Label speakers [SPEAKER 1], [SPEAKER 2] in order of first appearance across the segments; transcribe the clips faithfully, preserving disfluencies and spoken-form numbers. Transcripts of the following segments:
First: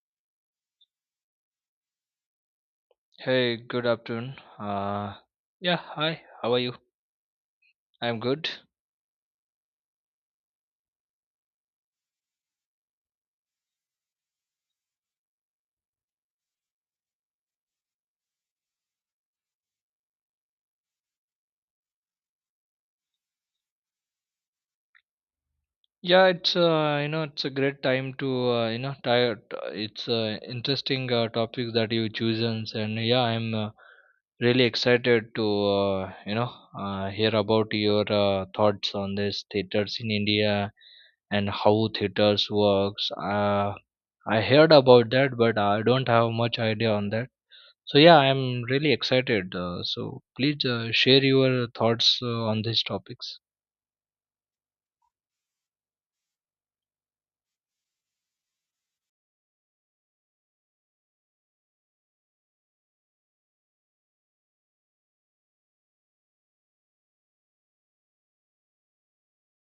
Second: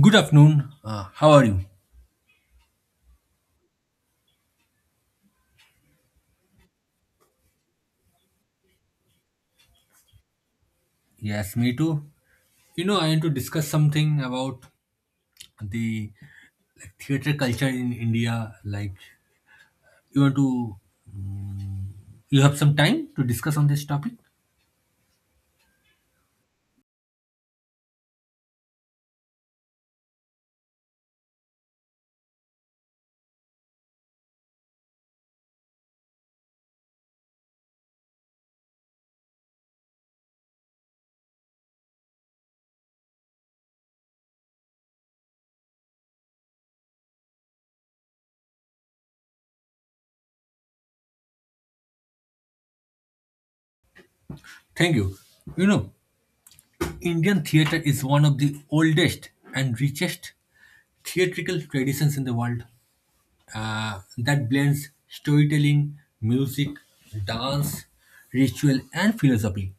[SPEAKER 1] Good afternoon. Uh, how are you?
[SPEAKER 2] Hey, good afternoon. Uh, yeah, hi. How are you? I'm good.
[SPEAKER 1] Yes, me too. You know, I want to discuss something about the like, theater culture in India. Like, you want to, mm, you have some time to discuss on this topic?
[SPEAKER 2] Yeah, it's uh, you know it's a great time to uh, you know tire. It's uh, interesting uh, topic that you chosen, and yeah, I'm uh, really excited to uh, you know uh, hear about your uh, thoughts on this theaters in India and how theaters works. Uh, I heard about that, but I don't have much idea on that. So yeah, I'm really excited. Uh, so please uh, share your thoughts uh, on these topics.
[SPEAKER 1] Thank you. You know, Indian theater is one of the oldest and richest theatrical traditions in the world, uh, that blends storytelling, music, dance, ritual, and philosophy.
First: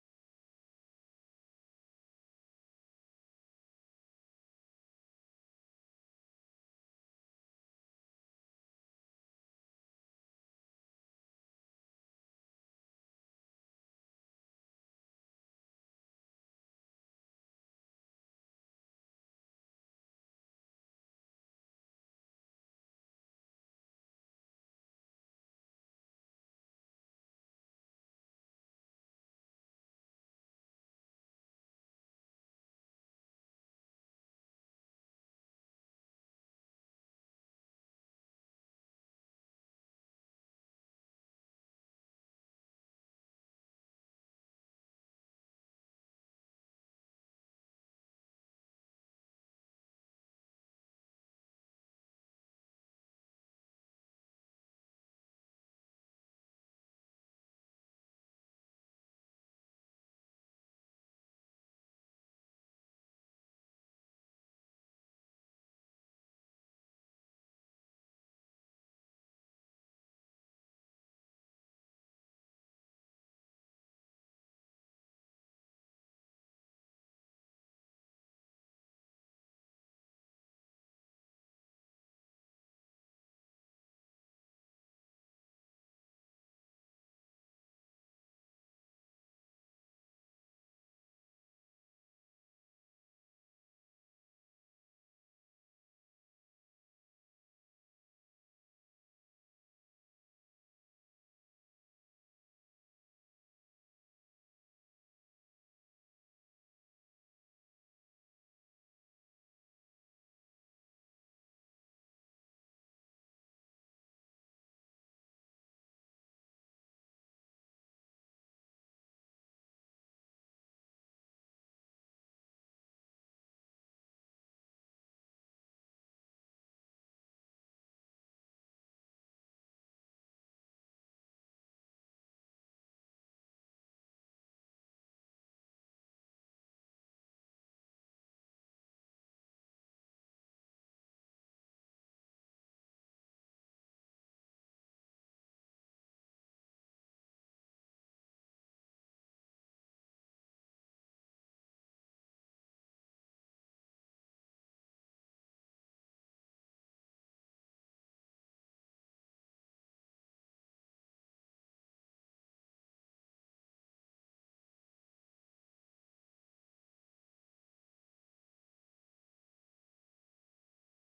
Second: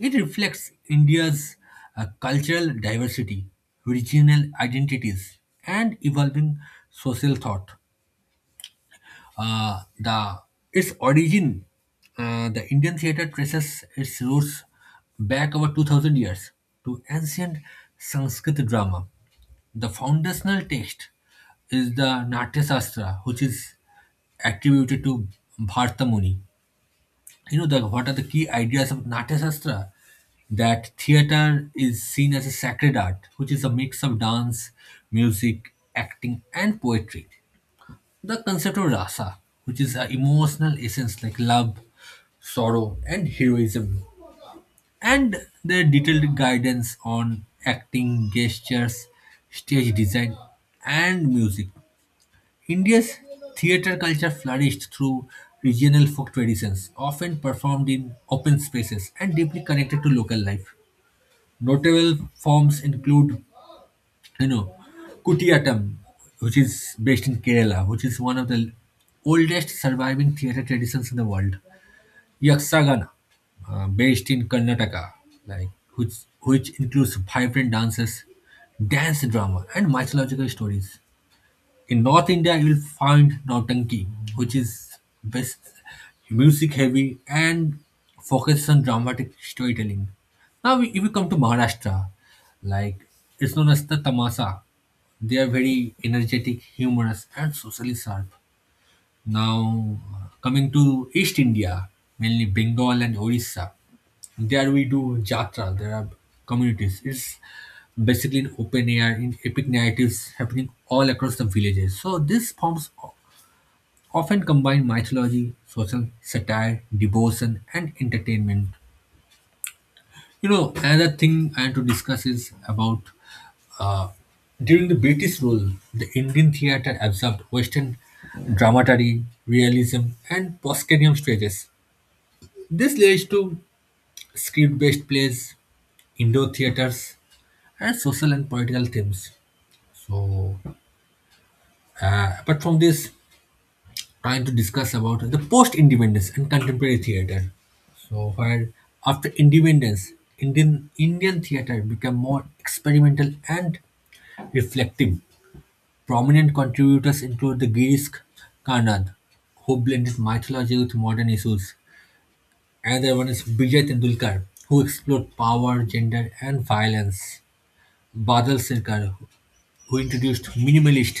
[SPEAKER 1] It reflects India's uh, cultural diversity, regional identities, and evolving social thought. Uh, the Its origin, uh, the Indian theater traces its roots back over two thousand years to ancient Sanskrit drama. The foundational text is the Natya Shastra, which is attributed to Bhartamuni. You know, the, what are the key ideas of Natya Shastra? That theater is seen as a sacred art, which is a mix of dance, music, acting, and poetry. The concept of rasa, which is an emotional essence like love, sorrow, and heroism, and their detailed guidance on acting, gestures, stage design, and music. India's theatre culture flourished through regional folk traditions, often performed in open spaces and deeply connected to local life. Notable forms include, you know, Kutiyattam, which is based in Kerala, which is one of the oldest surviving theatre traditions in the world. Yakshagana, uh, based in Karnataka, like which which includes vibrant dances, dance drama, and mythological stories. In North India, you will find Nautanki, which is best music heavy and focuses on dramatic storytelling. Now, if you come to Maharashtra, like, it's known as the Tamasa. They are very energetic, humorous, and socially sharp. Now, coming to East India, mainly Bengal and Orissa, there we do Jatra. There are communities. It's basically an open air in epic narratives happening all across the villages. So, these forms o- often combine mythology, social satire, devotion, and entertainment. You know, another thing I want to discuss is about, uh, during the British rule, the Indian theatre absorbed Western dramaturgy, realism, and proscenium stages. This led to script based plays, indoor theatres, and social and political themes. So, uh, apart from this, trying to discuss about the post independence and contemporary theatre. So, where after independence, Indian Indian theatre became more experimental and reflective. Prominent contributors include the Girish Karnad, who blended mythology with modern issues. Another one is Vijay Tendulkar, who explored power, gender, and violence. Badal Sirkar, who introduced minimalist,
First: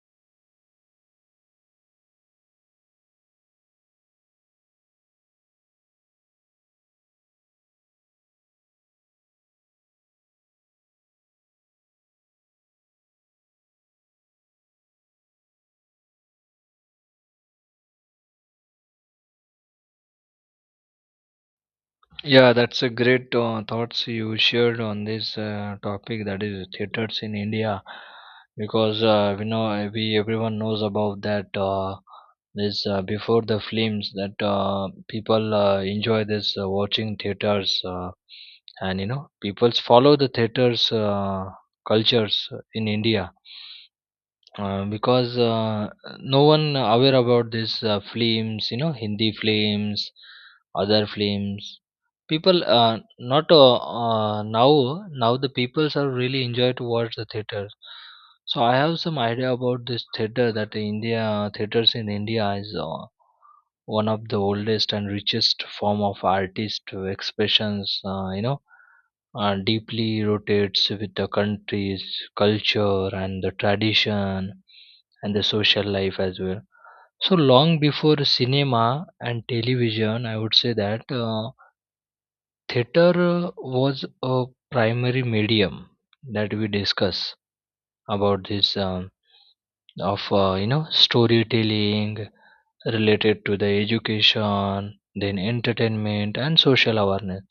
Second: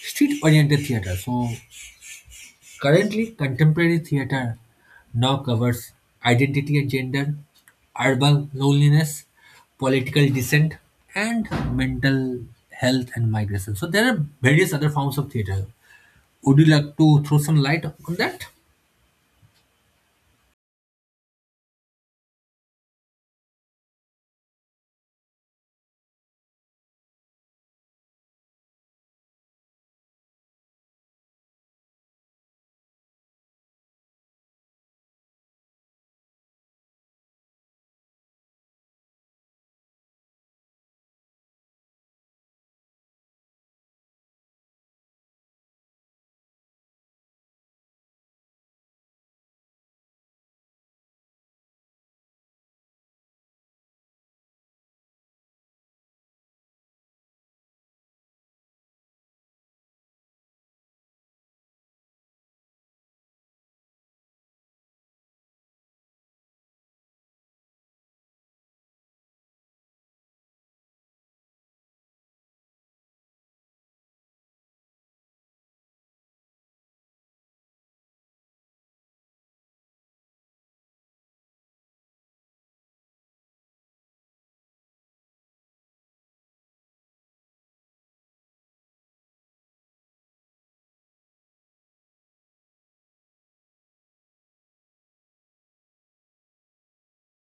[SPEAKER 1] street oriented theatre. So, currently, contemporary theatre now covers identity and gender, urban loneliness, political dissent, and mental health and migration. So, there are various other forms of theatre. Would you like to throw some light on that?
[SPEAKER 2] Yeah, that's a great uh, thoughts you shared on this uh, topic that is theaters in India, because uh, we know uh, we everyone knows about that. Uh, this uh, Before the films that uh, people uh, enjoy this uh, watching theaters uh, and you know people follow the theaters uh, cultures in India. Uh, because uh, No one aware about this uh, films, you know, Hindi films, other films. People uh, not uh, uh, now now the peoples are really enjoy to watch the theater. So I have some idea about this theater that India theaters in India is uh, one of the oldest and richest form of artist expressions. Uh, you know, uh, deeply rotates with the country's culture and the tradition and the social life as well. So long before cinema and television, I would say that uh, theater uh, was a primary medium that we discuss about this um, of uh, you know storytelling related to the education, then entertainment and social awareness.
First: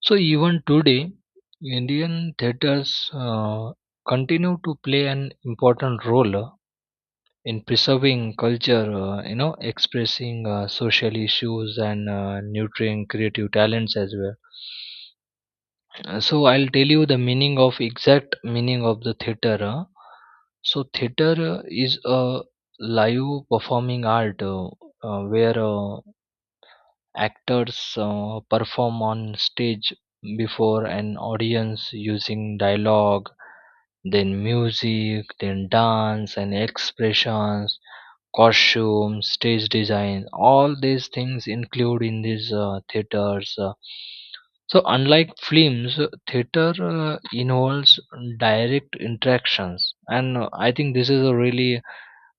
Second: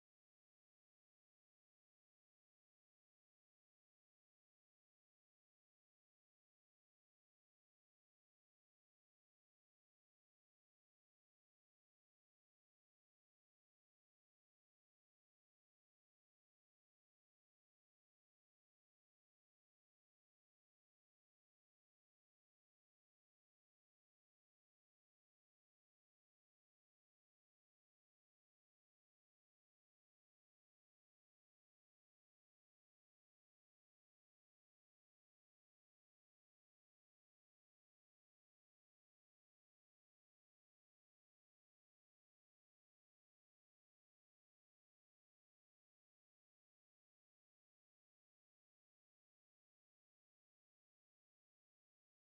[SPEAKER 2] So even today, Indian theaters uh, continue to play an important role uh, in preserving culture, uh, you know, expressing uh, social issues and uh, nurturing creative talents as well. Uh, So I'll tell you the meaning of exact meaning of the theater. uh. So theater uh, is a live performing art, uh, uh, where uh, actors uh, perform on stage before an audience using dialogue, then music, then dance and expressions, costumes, stage design. All these things include in these uh, theaters. Uh. So, unlike films, uh, theater uh, involves direct interactions, and uh, I think this is a really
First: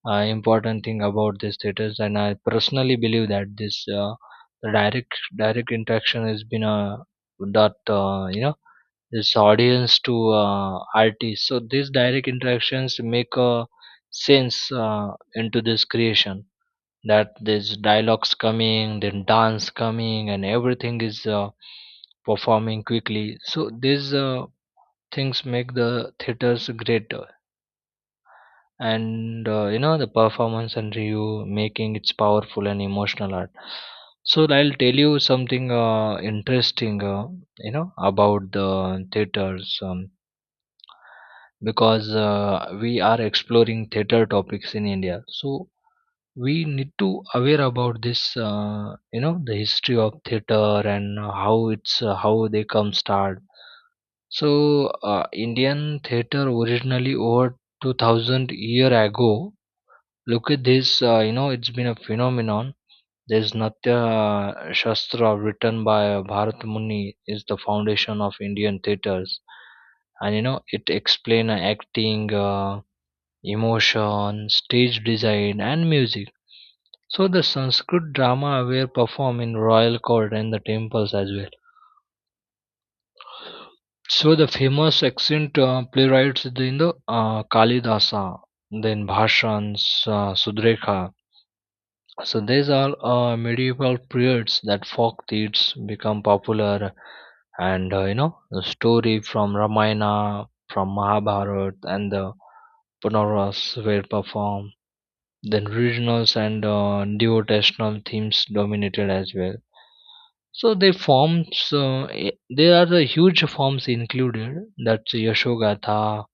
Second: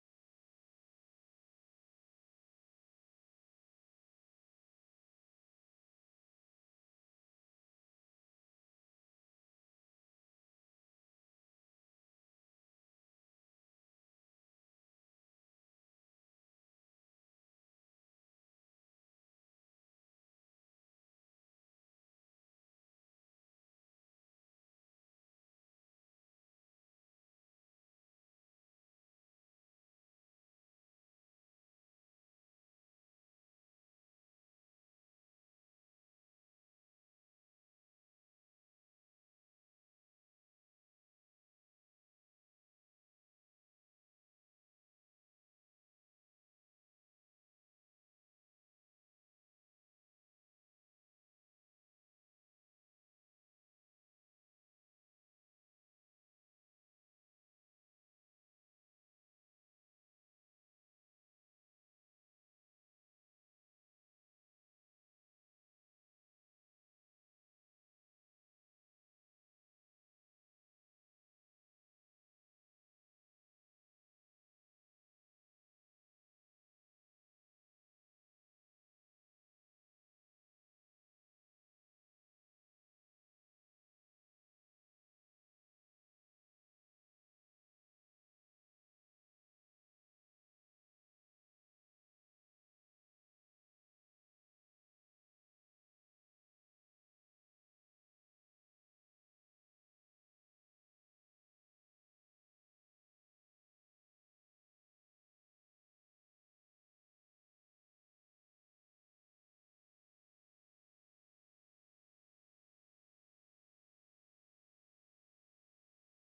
[SPEAKER 2] uh, important thing about this status, and I personally believe that this uh, the direct direct interaction has been uh, that uh, you know this audience to uh, artists, so these direct interactions make a sense uh, into this creation, that there's dialogues coming, then dance coming, and everything is uh, performing quickly. So these uh, things make the theaters great, and uh, you know the performance and review making it's powerful and emotional art. So I'll tell you something uh, interesting uh, you know about the theaters um, because uh, we are exploring theater topics in India, so we need to aware about this uh, you know the history of theater and how it's uh, how they come start. So uh, Indian theater originally over two thousand year ago. Look at this, uh, you know, it's been a phenomenon. There's Natya uh, Shastra written by uh, Bharat Muni is the foundation of Indian theatres. And you know, it explains acting, uh, emotion, stage design and music. So the Sanskrit drama were performed in royal court and the temples as well. So the famous accent uh, playwrights in the uh, Kalidasa, then Bhashans, uh, Sudrekha. So these are uh, medieval periods that folk deeds become popular, and uh, you know the story from Ramayana, from Mahabharata, and the Punaras were performed. Then regionals and uh, devotional themes dominated as well. So they forms uh, i- there are the huge forms included. That's Yashogatha,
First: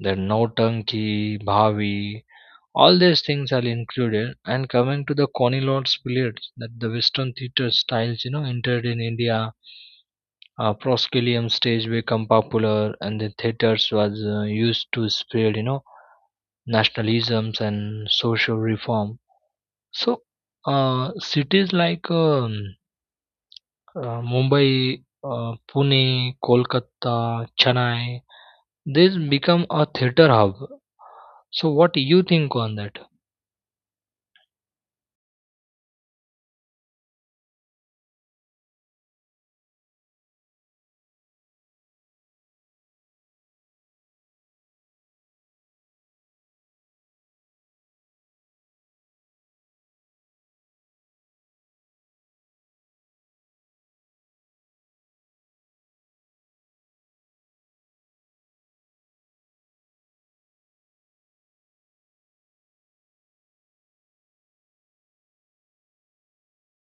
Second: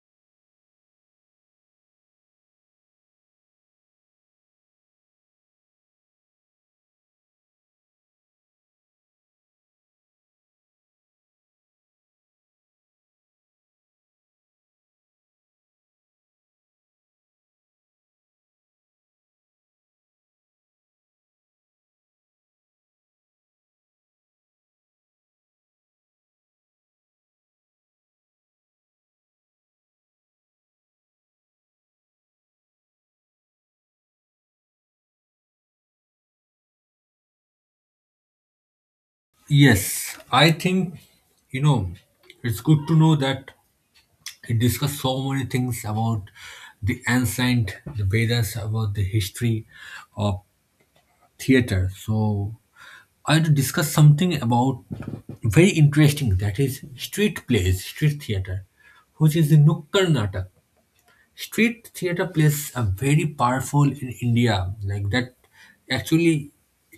[SPEAKER 2] then Nautanki, Bhavi, all these things are included. And coming to the Conilord's period, that the Western theatre styles, you know, entered in India. Uh, proscenium stage become popular, and the theaters was uh, used to spread, you know, nationalisms and social reform. So, uh, cities like um, uh, Mumbai, uh, Pune, Kolkata, Chennai, these become a theater hub. So, what do you think on that?
[SPEAKER 1] Yes, I think, you know, it's good to know that it discussed so many things about the ancient, the Vedas, about the history of theater. So I had to discuss something about very interesting, that is street plays, street theater, which is the Nukkad Natak. Street theater plays a very powerful in India, like that actually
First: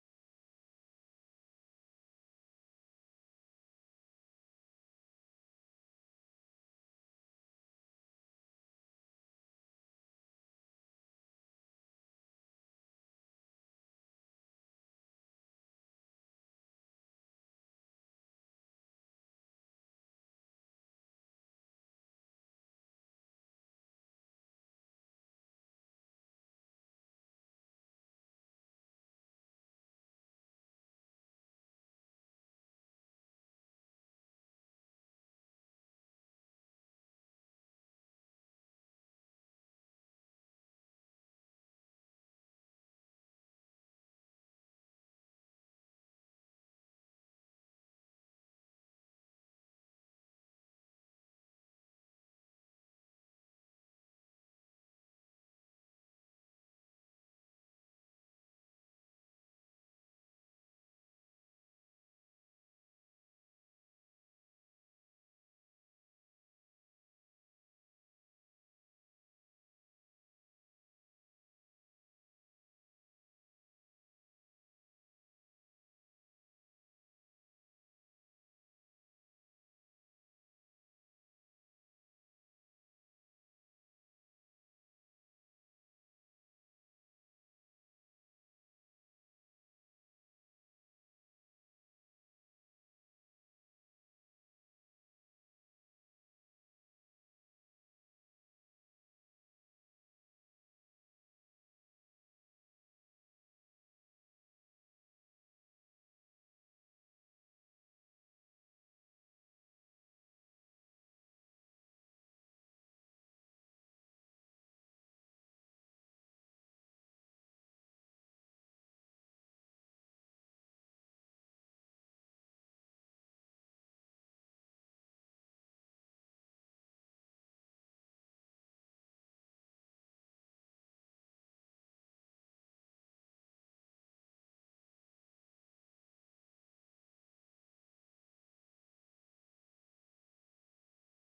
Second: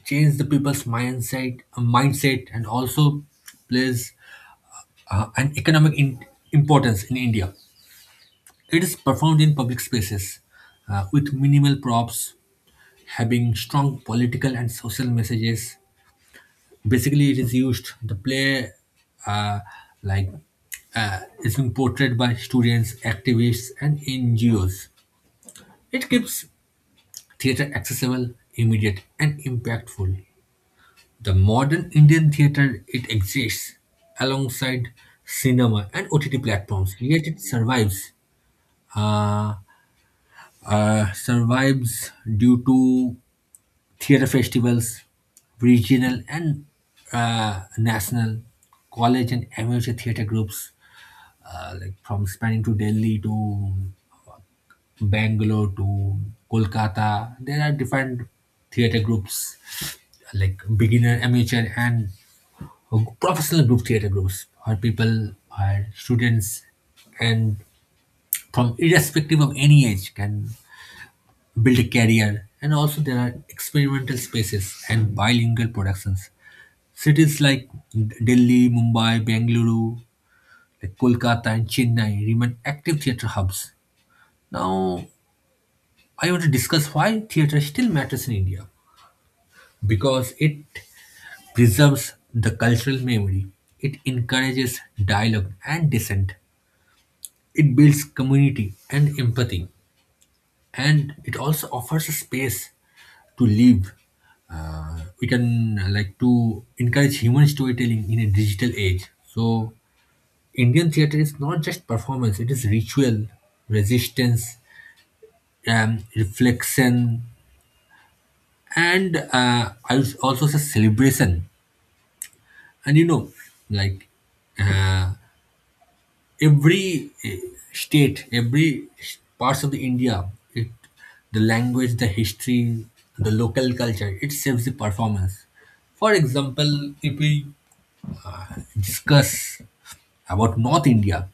[SPEAKER 1] changed the people's mindset, uh, mindset, and also plays uh, an economic in- importance in India. It is performed in public spaces uh, with minimal props, having strong political and social messages. Basically, it is used the play, uh, like uh, is has portrayed by students, activists, and N G Os. It gives theater accessible, immediate, and impactful. The modern Indian theater, it exists alongside cinema and O T T platforms, yet it survives. Uh, uh, Survives due to theater festivals, regional and uh, national, college and amateur theater groups, uh, like from spanning to Delhi to Bangalore to Kolkata. There are different theater groups like beginner, amateur, and professional group theater groups where people or students and from irrespective of any age can build a career. And also there are experimental spaces and bilingual productions. Cities like Delhi, Mumbai, Bengaluru, like Kolkata and Chennai remain active theatre hubs. Now I want to discuss why theatre still matters in India, because it preserves the cultural memory. It encourages dialogue and dissent. It builds community and empathy. And it also offers a space to live. Uh, we can, uh, like, to encourage human storytelling in a digital age. So Indian theater is not just performance; it is ritual, resistance, um, reflection, and, uh, I would also say, celebration. And you know, like, every eh, state, every s- parts of the India, it, the language, the history, the local culture, it shapes the performance. For example, if we discuss about North India,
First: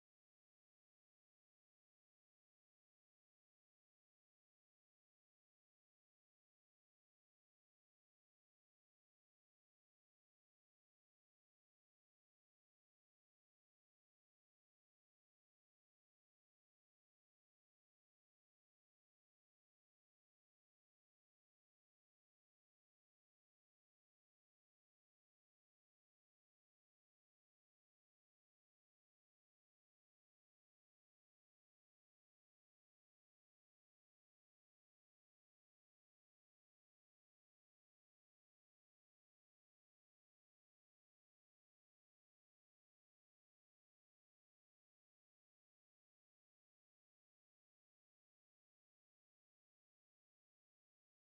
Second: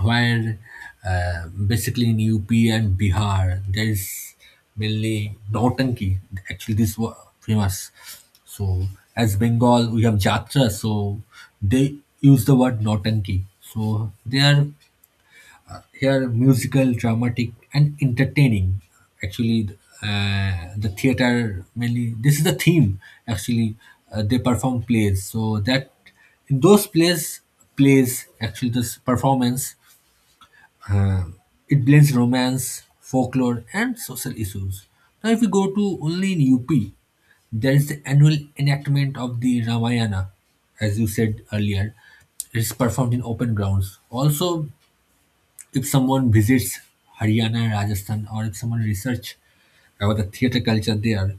[SPEAKER 1] where, uh, basically in U P and Bihar, there is mainly Nautanki. Actually, this was famous. So, as Bengal, we have Jatra, so they use the word Nautanki. So, they are they are musical, dramatic, and entertaining. Actually, uh, the theater mainly this is the theme. Actually, uh, they perform plays, so that in those plays, plays actually this performance, uh, it blends romance, folklore, and social issues. Now, if we go to only in U P, there is the annual enactment of the Ramayana, as you said earlier. It's performed in open grounds. Also, if someone visits Haryana, and Rajasthan, or if someone research about the theater culture there,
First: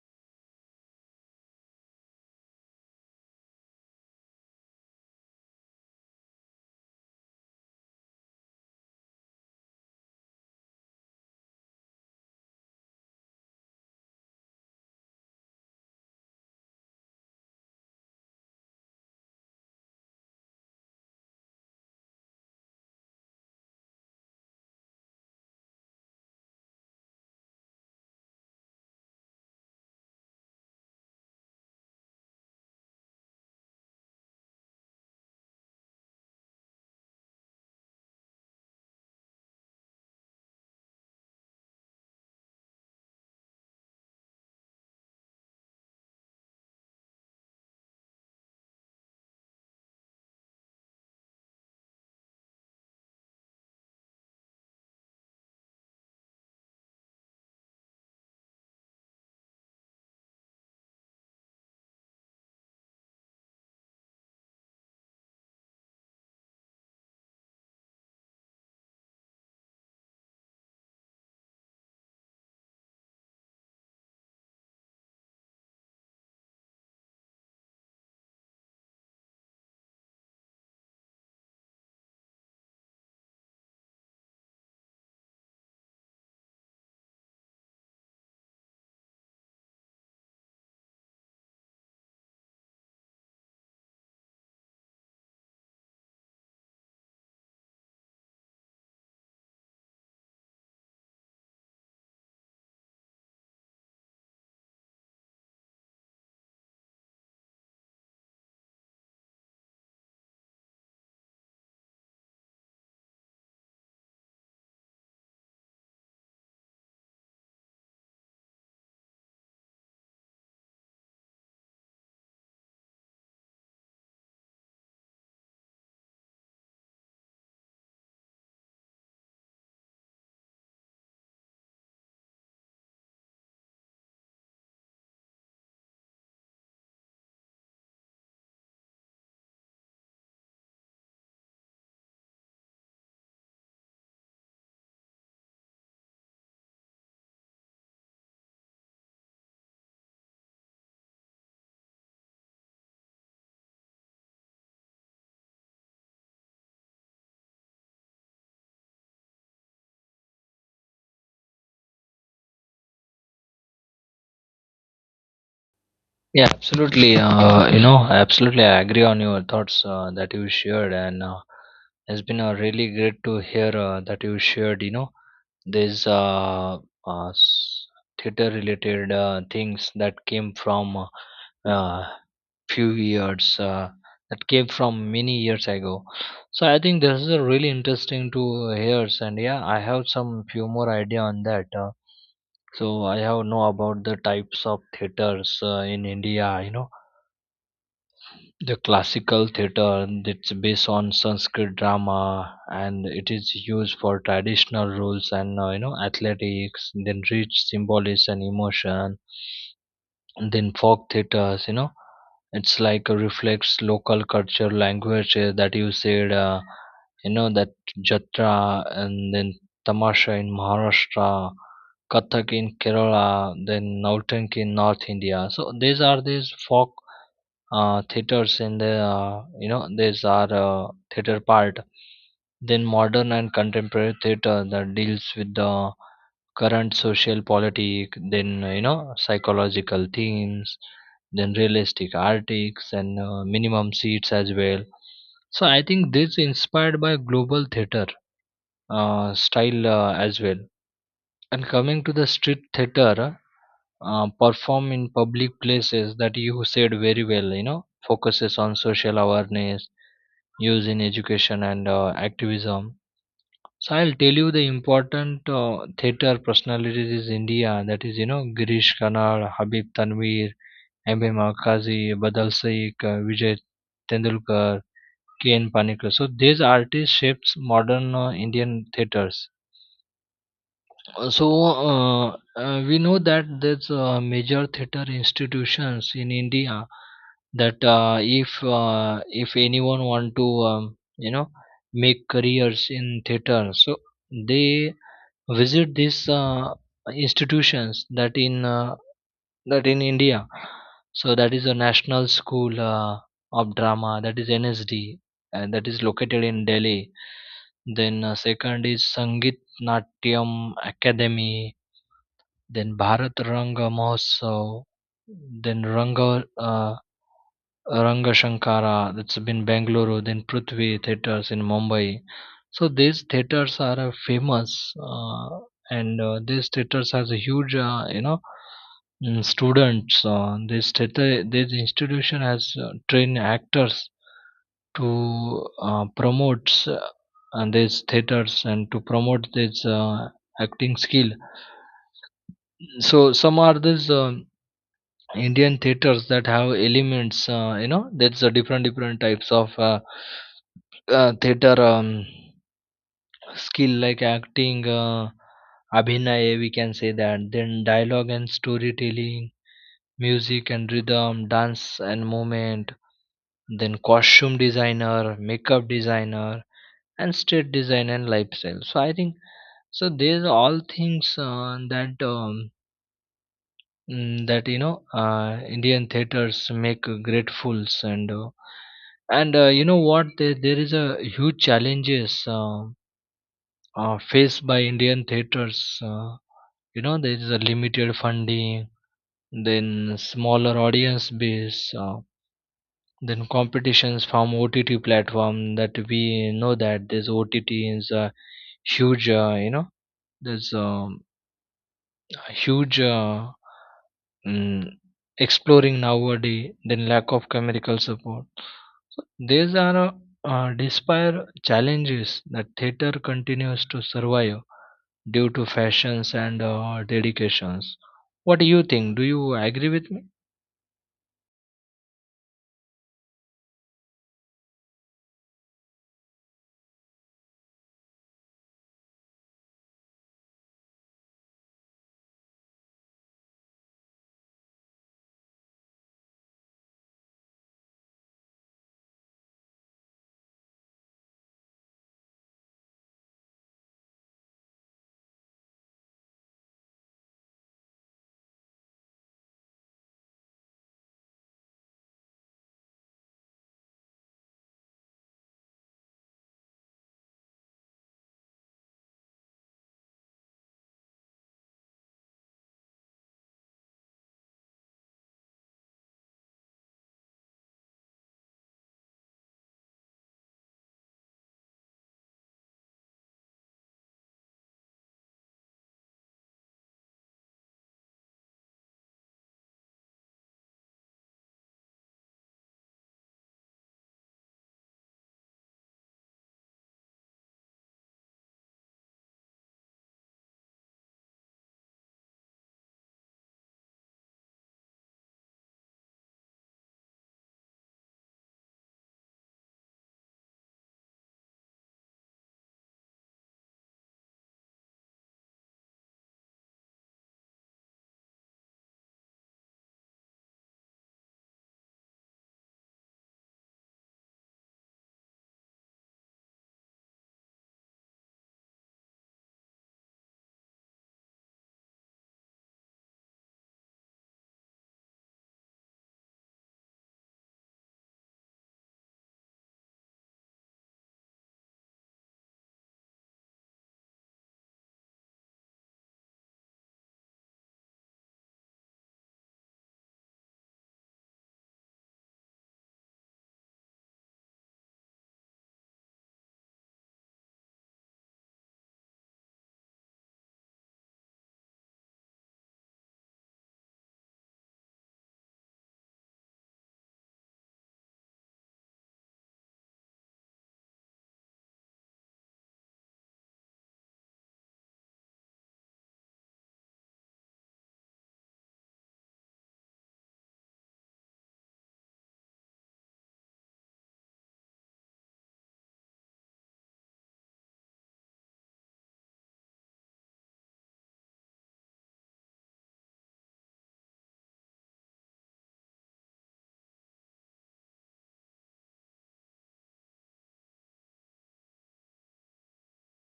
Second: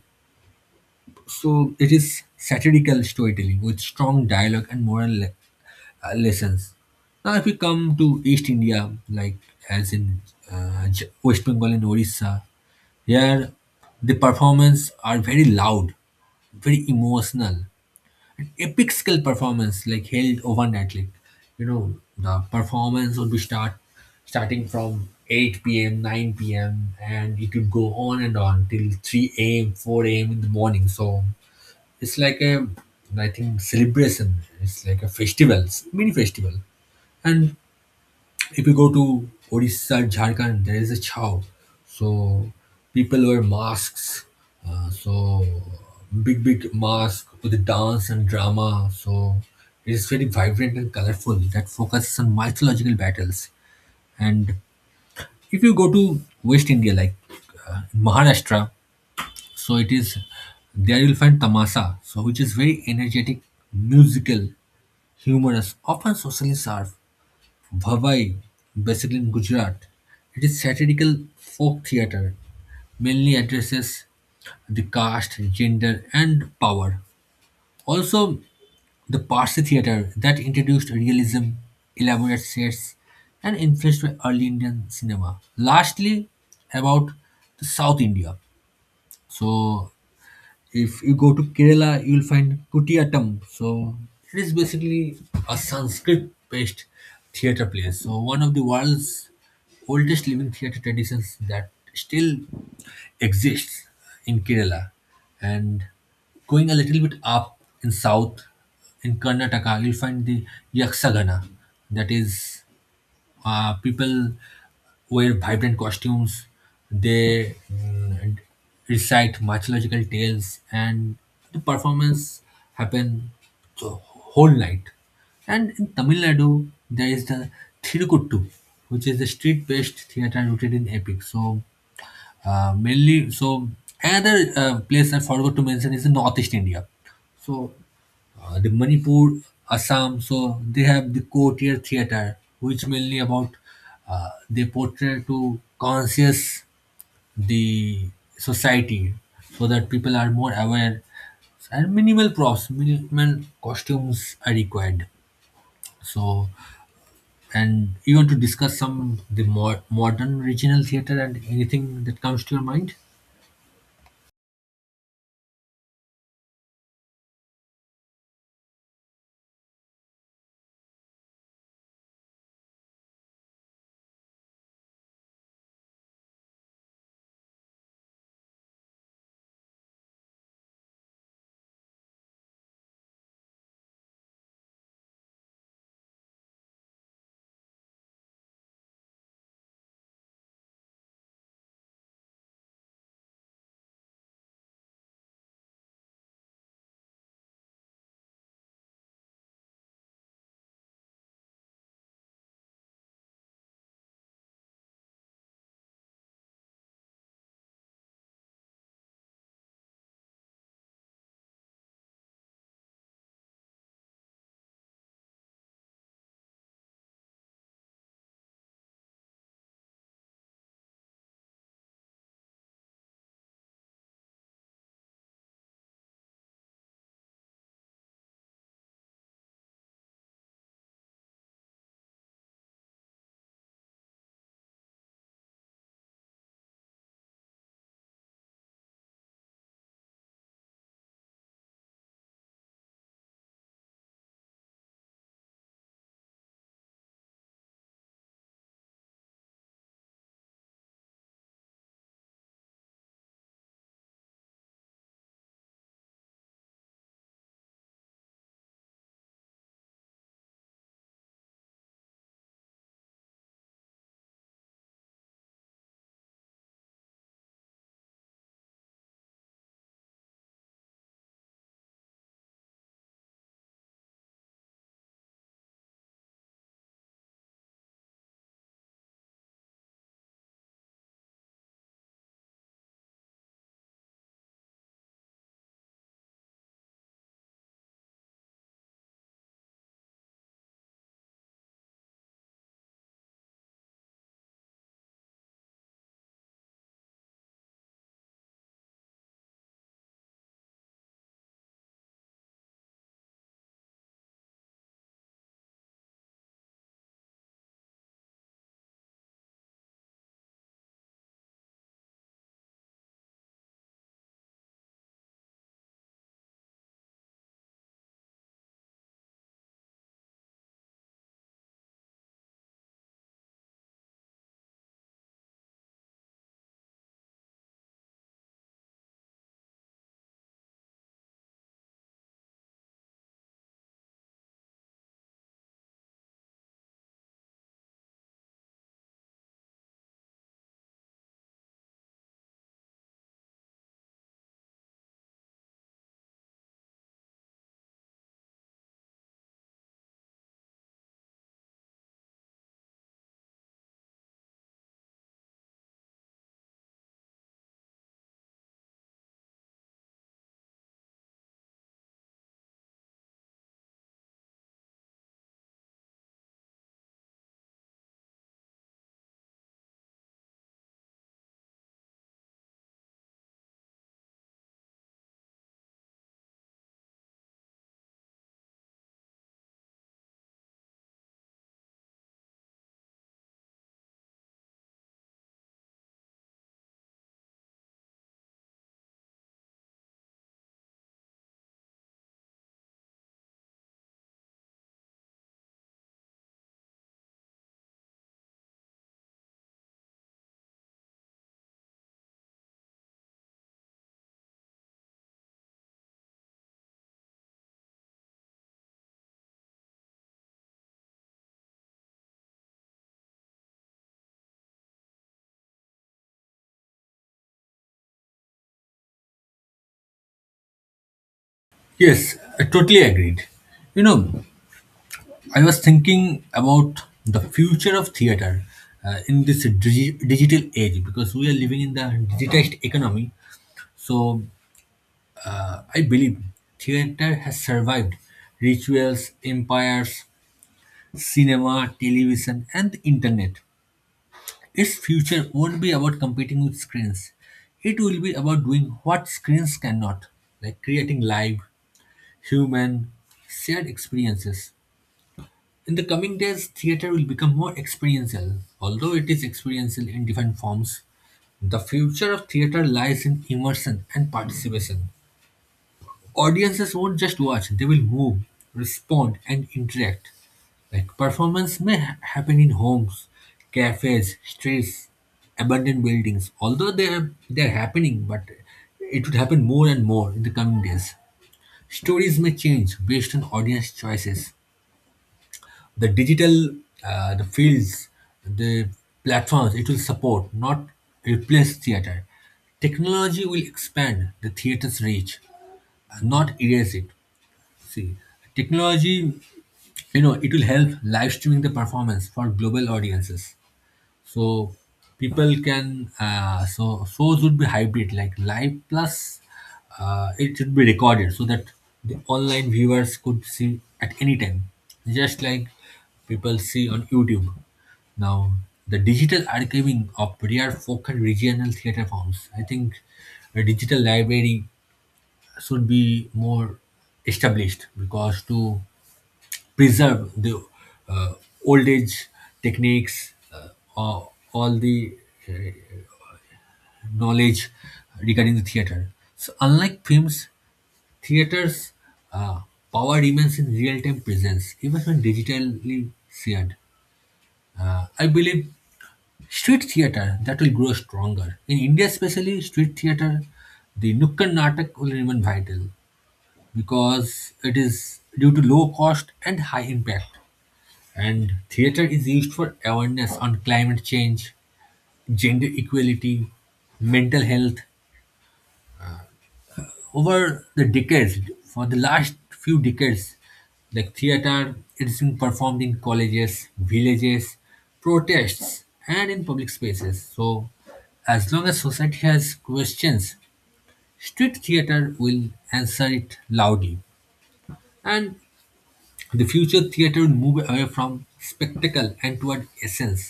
[SPEAKER 1] so it is satirical storytelling with strong dialogue and moral le- uh, lessons. Now, if we come to East India, like, as in, uh, J- West Bengal and Orissa, here the performances are very loud, very emotional, epic skill performance like held overnight. Like, you know, the performance would be start starting from eight p.m. nine p.m. and it could go on and on till three a.m. four a.m. in the morning. So it's like a, I think, celebration. It's like a festival, mini festival. And if you go to Orissa, Jharkhand, there is a chow. So people wear masks. Uh, so big, big mask with dance and drama. So it is very vibrant and colorful that focuses on mythological battles. And if you go to West India, like, uh, Maharashtra, so it is there you'll find Tamasa, so which is very energetic, musical, humorous, often socially sharp. Bhavai, based in Gujarat. It is satirical folk theatre, mainly addresses the caste, gender, and power. Also, the Parsi theatre that introduced realism, elaborate sets, and influenced by early Indian cinema. Lastly, about the South India. So, if you go to Kerala, you'll find Kutiyatam. So it is basically a Sanskrit-based theater play. So one of the world's oldest living theater traditions that still exists in Kerala. And going a little bit up in south, in Karnataka, you'll find the Yakshagana. That is, uh, people wear vibrant costumes, they, mm, recite mythological tales and the performance happen the whole night. And in Tamil Nadu there is the Thirukuttu, which is the street-based theater rooted in epic. So, uh, mainly, so another uh, place I forgot to mention is in Northeast India. So, uh, the Manipur, Assam, so they have the courtier theater, which mainly about, uh, they portray to conscious the society so that people are more aware, and minimal props, minimal costumes are required. So, and you want to discuss some the more modern regional theater and anything that comes to your mind?
[SPEAKER 2] Yeah, absolutely. Uh, you know, absolutely. I agree on your thoughts uh, that you shared, and uh, it's been uh, really great to hear uh, that you shared. You know, these uh, uh, theater-related uh, things that came from uh, uh, few years uh, that came from many years ago. So I think this is a really interesting to hear, and yeah, I have some few more idea on that. Uh, so I have know about the types of theaters uh, in India. You know, the classical theatre, it's based on Sanskrit drama and it is used for traditional rules and uh, you know athletics, then rich symbolism and emotion. And then folk theaters, you know, it's like uh, reflects local culture language, uh, that you said, uh, you know, that jatra, and then tamasha in Maharashtra, kathak in Kerala, then nautank in North India. So these are these folk uh, theaters in the uh, you know there's our uh, theater part. Then modern and contemporary theater that deals with the current social politic, then uh, you know psychological themes, then realistic artics and uh, minimum seats as well. So I think this inspired by global theater uh, style uh, as well. And coming to the street theater, uh, perform in public places, that you said very well, you know focuses on social awareness, use in education and uh, activism. So I'll tell you the important uh, theater personalities in India, that is you know Girish Karnad, Habib Tanvir, M A. Makazi, Badal Saik, uh, Vijay Tendulkar, K N. Panikkar. So these artists shaped modern uh, Indian theaters. Uh, So, uh, uh, we know that there's uh, major theater institutions in India, that uh, if uh, if anyone want to um, you know make careers in theater, so they visit these uh, institutions that in uh, that in India. So that is a National School uh, of Drama, that is N S D, and that is located in Delhi. Then uh, second is Sangit Natyam Academy, then Bharat Ranga Mahotsav, then Ranga uh, Ranga Shankara that's been Bangalore, then Prithvi theaters in Mumbai. So these theaters are uh, famous, uh, and uh, these theaters has a huge, uh, you know, mm, students. Uh, this theater, this institution has uh, trained actors to uh, promote uh, and these theaters and to promote this uh, acting skill. So some are this. Uh, Indian theaters that have elements, uh, you know, that's a different different types of uh, uh, theater um, skill like acting, uh, abhinay, we can say that. Then dialogue and storytelling, music and rhythm, dance and movement. Then costume designer, makeup designer, and state design and lifestyle. So I think so. These all things uh, that um, mm, that you know uh, Indian theaters make great fools, and uh, and uh, you know what, there, there is a huge challenges uh, uh, faced by Indian theaters. Uh, you know, there is a limited funding, then smaller audience base, uh, then competitions from O T T platform. That we know that this O T T is a huge, uh, you know there's um, a huge uh, mm, exploring nowadays, then lack of chemical support. So these are uh, uh, despite challenges that theater continues to survive due to fashions and uh, dedications. What do you think? Do you agree with me?
[SPEAKER 1] Yes, I totally agreed. You know, I was thinking about the future of theater, uh, in this digi- digital age, because we are living in the digitized economy. So uh, I believe theater has survived rituals, empires, cinema, television, and the internet. Its future won't be about competing with screens. It will be about doing what screens cannot, like creating live, human, shared experiences. In the coming days, theater will become more experiential. Although it is experiential in different forms, the future of theater lies in immersion and participation. Audiences won't just watch, they will move, respond, and interact. Like performance may ha- happen in homes, cafes, streets, abandoned buildings. Although they are they're happening, but it would happen more and more in the coming days. Stories may change based on audience choices. The digital uh, the fields the platforms, it will support not replace theater. Technology will expand the theater's reach, not erase it. See, technology, you know, it will help live streaming the performance for global audiences. So people can, uh, so shows would be hybrid, like live plus, uh, it should be recorded so that the online viewers could see at any time, just like people see on YouTube. Now, the digital archiving of rare folk and regional theater forms, I think a digital library should be more established, because to preserve the, uh, old age techniques, uh, all, all the, uh, knowledge regarding the theater. So, unlike films, theaters' uh, power remains in real time presence, even when digitally shared. Uh, I believe street theater that will grow stronger. In India, especially, street theater, the Nukkad Natak will remain vital, because it is due to low cost and high impact. And theater is used for awareness on climate change, gender equality, mental health. Over the decades, for the last few decades, like theater, it's been performed in colleges, villages, protests, and in public spaces. So, as long as society has questions, street theater will answer it loudly. And The future theatre will move away from spectacle and toward essence.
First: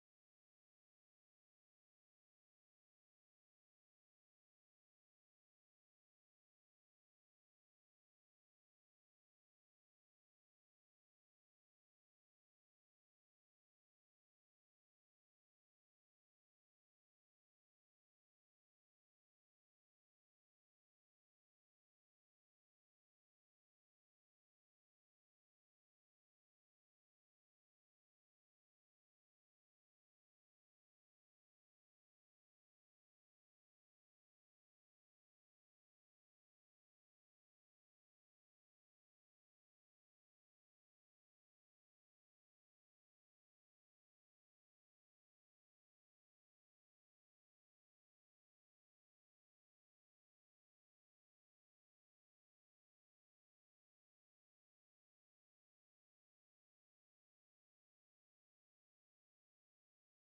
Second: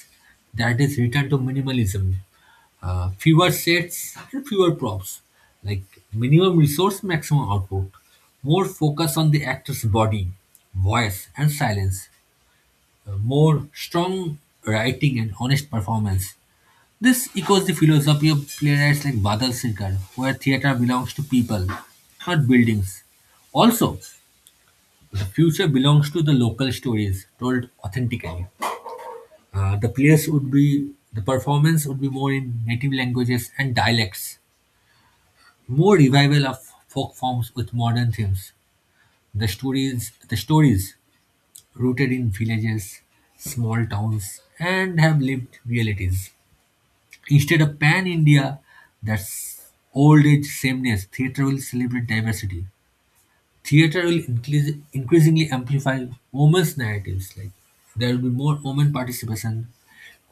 [SPEAKER 1] That is return to minimalism. Uh, fewer sets and fewer props. Like minimum resource, maximum output. More focus on the actor's body, voice, and silence. Uh, more strong writing and honest performance. This echoes the philosophy of playwrights like Badal Sirkar, where theatre belongs to people, not buildings. Also, the future belongs to the local stories told authentically. Uh, the players would be, the performance would be more in native languages and dialects. More revival of folk forms with modern themes. The stories, the stories rooted in villages, small towns, and have lived realities. Instead of pan India, that's old age sameness. Theatre will celebrate diversity. theater will increase, increasingly amplify women's narratives. Like there will be more women participation,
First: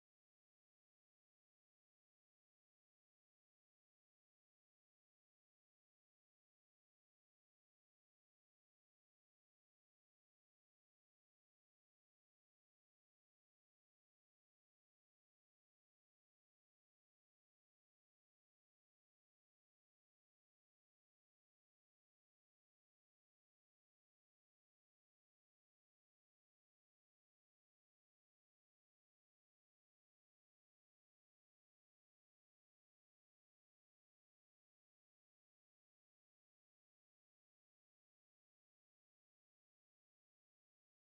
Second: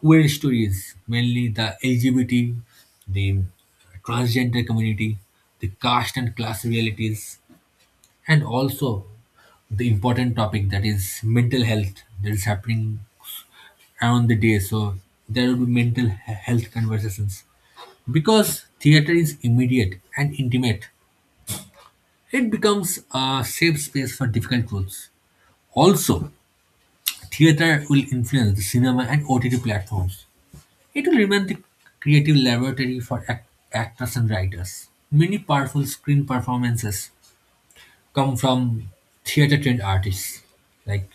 [SPEAKER 1] queer stories, mainly the L G B T, the uh, transgender community, the caste and class realities, and also the important topic that is mental health that is happening around the day. So there will be mental he- health conversations. Because theater is immediate and intimate, it becomes a safe space for difficult truths. Also, theatre will influence the cinema and O T T platforms. It will remain the creative laboratory for act- actors and writers. Many powerful screen performances come from theatre trained artists, like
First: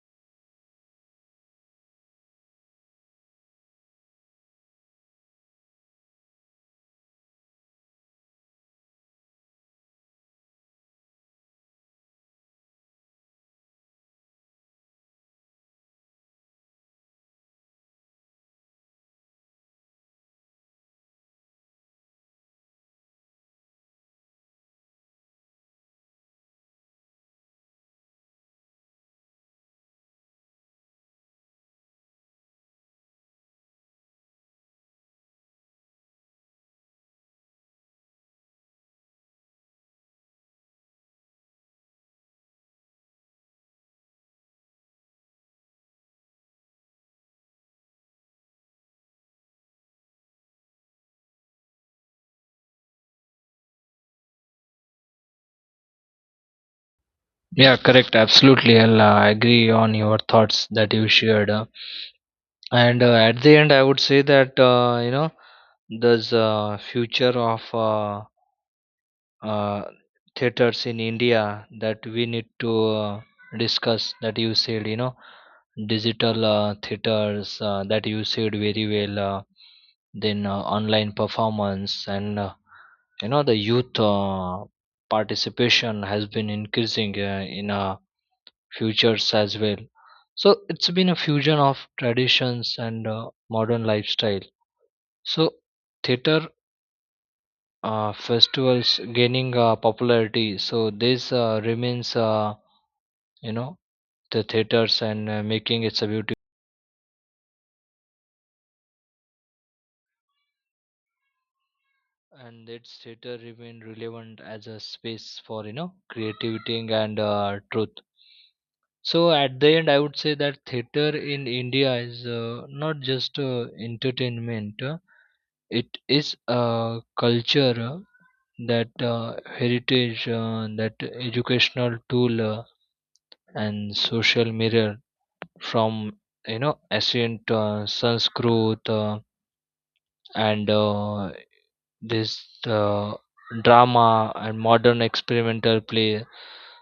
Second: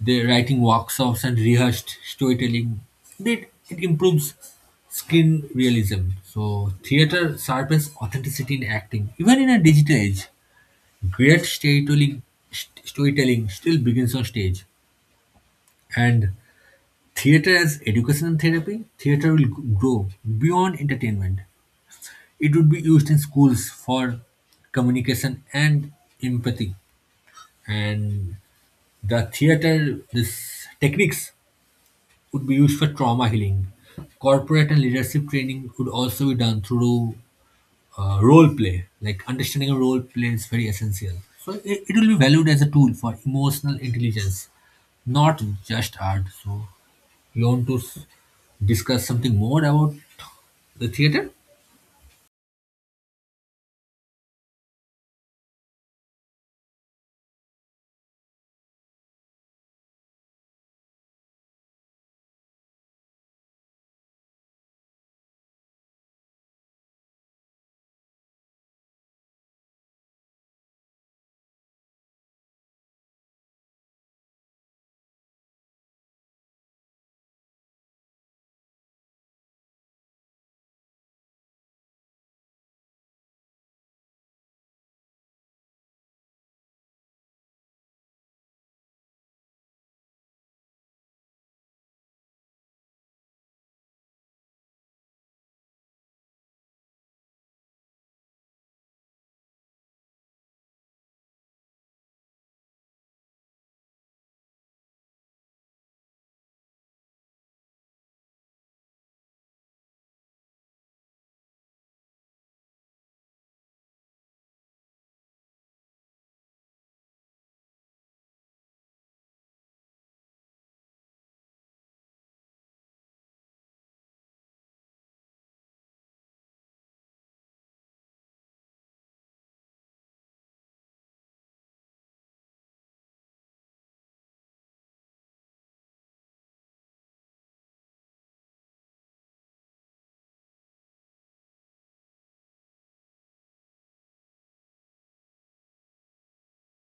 [SPEAKER 1] the writing workshops and rehearsed storytelling. It, it improves screen realism. So, theatre sharpens authenticity in acting, even in a digital age. Great storytelling, st- storytelling still begins on stage, and theater as educational therapy, theater will g- grow beyond entertainment. It would be used in schools for communication and empathy. And the theater, this techniques would be used for trauma healing. Corporate and leadership training would also be done through uh, role play. Like understanding a role play is very essential, so it, it will be valued as a tool for emotional intelligence, not just art. So you want to s- discuss something more about the theater?
[SPEAKER 2] Yeah, correct, absolutely. I'll uh, agree on your thoughts that you shared, uh, and uh, at the end I would say that uh, you know there's a future of uh, uh, theaters in India that we need to uh, discuss, that you said, you know, digital uh, theaters uh, that you said very well, uh, then uh, online performance, and uh, you know the youth uh, participation has been increasing uh, in uh, futures as well. So it's been a fusion of traditions and uh, modern lifestyle. So theater uh, festivals gaining uh, popularity, so this uh, remains uh, you know the theaters and uh, making it's a beauty, and its theater remain relevant as a space for you know creativity and uh, truth. So at the end I would say that theater in India is uh, not just uh, entertainment, uh, it is a culture, uh, that uh, heritage, uh, that educational tool, uh, and social mirror from you know ancient uh, Sanskrit uh, and uh, this uh, drama and modern experimental play.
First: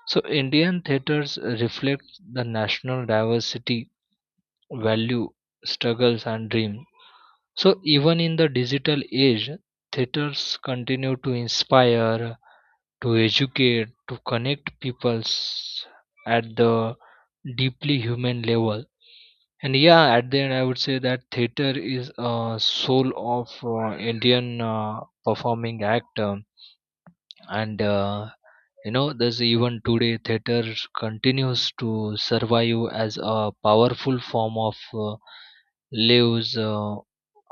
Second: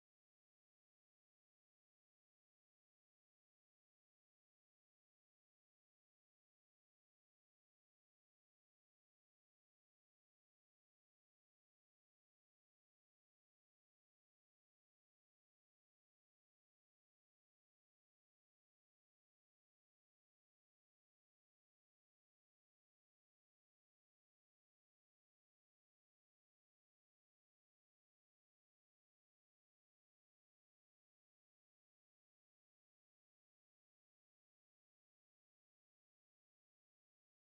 [SPEAKER 2] So Indian theaters reflect the national diversity, value, struggles and dream. So even in the digital age, theaters continue to inspire, to educate, to connect peoples at the deeply human level. And yeah, at the end, I would say that theater is a soul of uh, Indian uh, performing act. Um, and uh, You know, there's even today theater continues to survive as a powerful form of uh, lives uh,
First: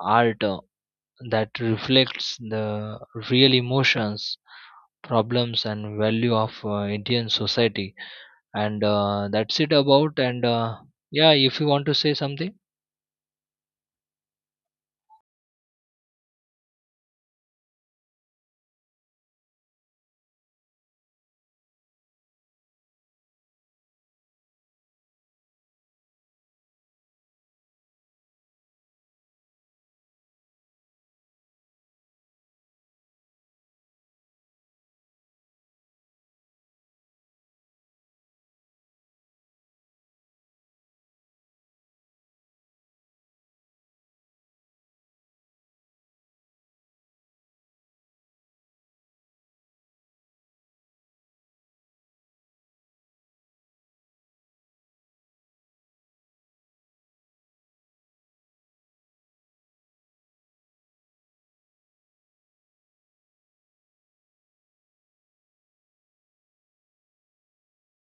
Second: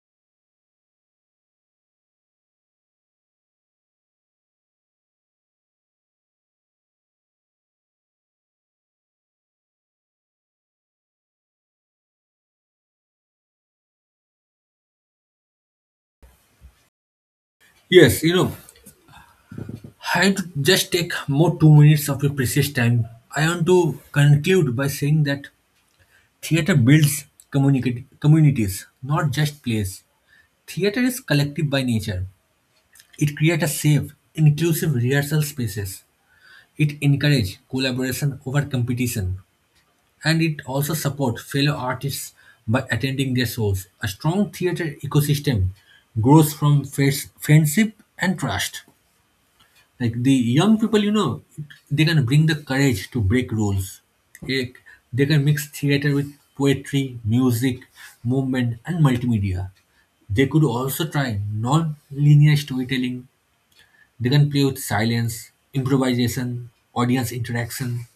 [SPEAKER 2] art uh, that reflects the real emotions, problems and value of uh, Indian society. And uh, that's it about. And uh, yeah, if you want to say something.
[SPEAKER 1] Yes, you know, I had to just take more two minutes of your precious time. I want to conclude by saying that theater builds communicate communities, not just plays. Theater is collective by nature. It creates a safe, inclusive rehearsal spaces. It encourages collaboration over competition, and it also supports fellow artists by attending their shows. A strong theater ecosystem grows from friends- friendship and trust. Like the young people, you know, they can bring the courage to break rules. Like, they can mix theater with poetry, music, movement, and multimedia. They could also try non-linear storytelling. They can play with silence, improvisation, audience interaction.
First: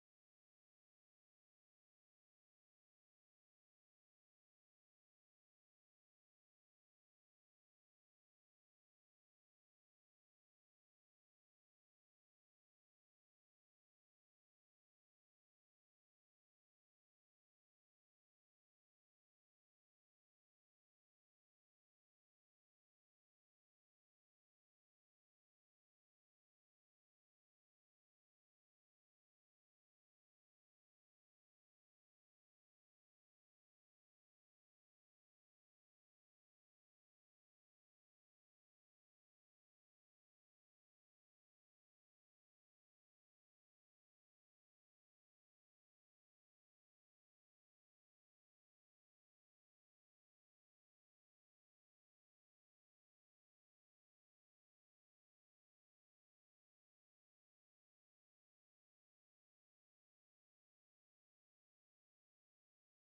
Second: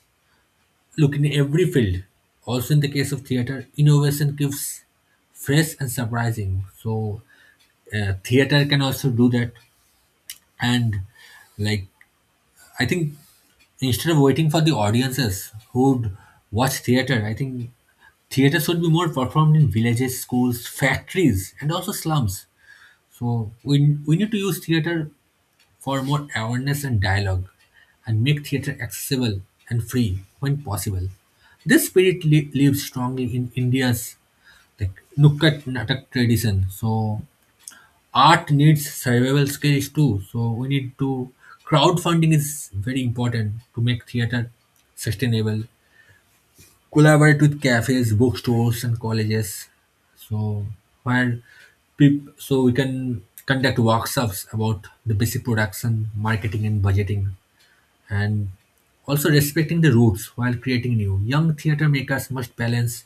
[SPEAKER 1] Look, in every field, also in the case of theater, innovation keeps fresh and surprising. So, uh, theater can also do that. And, like, I think instead of waiting for the audiences who'd watch theater, I think theater should be more performed in villages, schools, factories, and also slums. So, we, we need to use theater for more awareness and dialogue, and make theatre accessible and free when possible. This spirit li- lives strongly in India's like Nukkad Natak tradition. So art needs survival skills too. So we need to crowdfunding is very important to make theatre sustainable. Collaborate with cafes, bookstores, and colleges. So where peop- so we can conduct workshops about the basic production, marketing, and budgeting, and also respecting the roots while creating new. Young theatre makers must balance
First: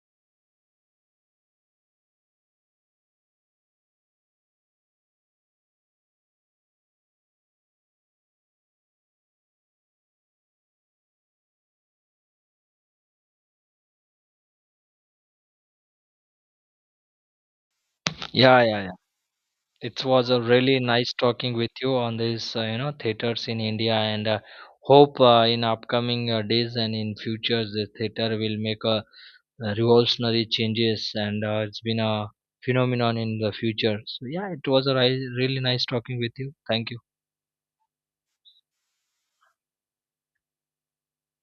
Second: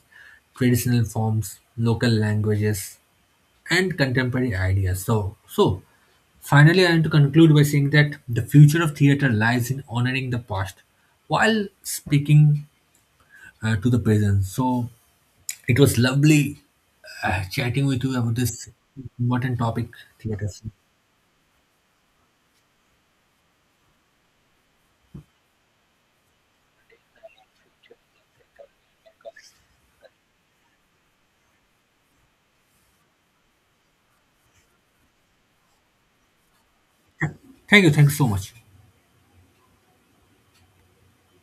[SPEAKER 1] traditional forms, local languages, and contemporary ideas. So, so finally, I want to conclude by saying that the future of theatre lies in honoring the past while speaking uh, to the present. So, it was lovely uh, chatting with you about
[SPEAKER 2] Yeah,
[SPEAKER 1] this
[SPEAKER 2] yeah,
[SPEAKER 1] important topic,
[SPEAKER 2] it was a
[SPEAKER 1] theatre.
[SPEAKER 2] really nice talking with you on this, uh, you know, theaters in India. And uh, hope uh, in upcoming uh, days and in future the theater will make a uh, revolutionary changes, and uh, it's been a phenomenon in the future. So yeah, it was a ri- really nice talking with you. Thank you.
[SPEAKER 1] Thank you. Thank you so much.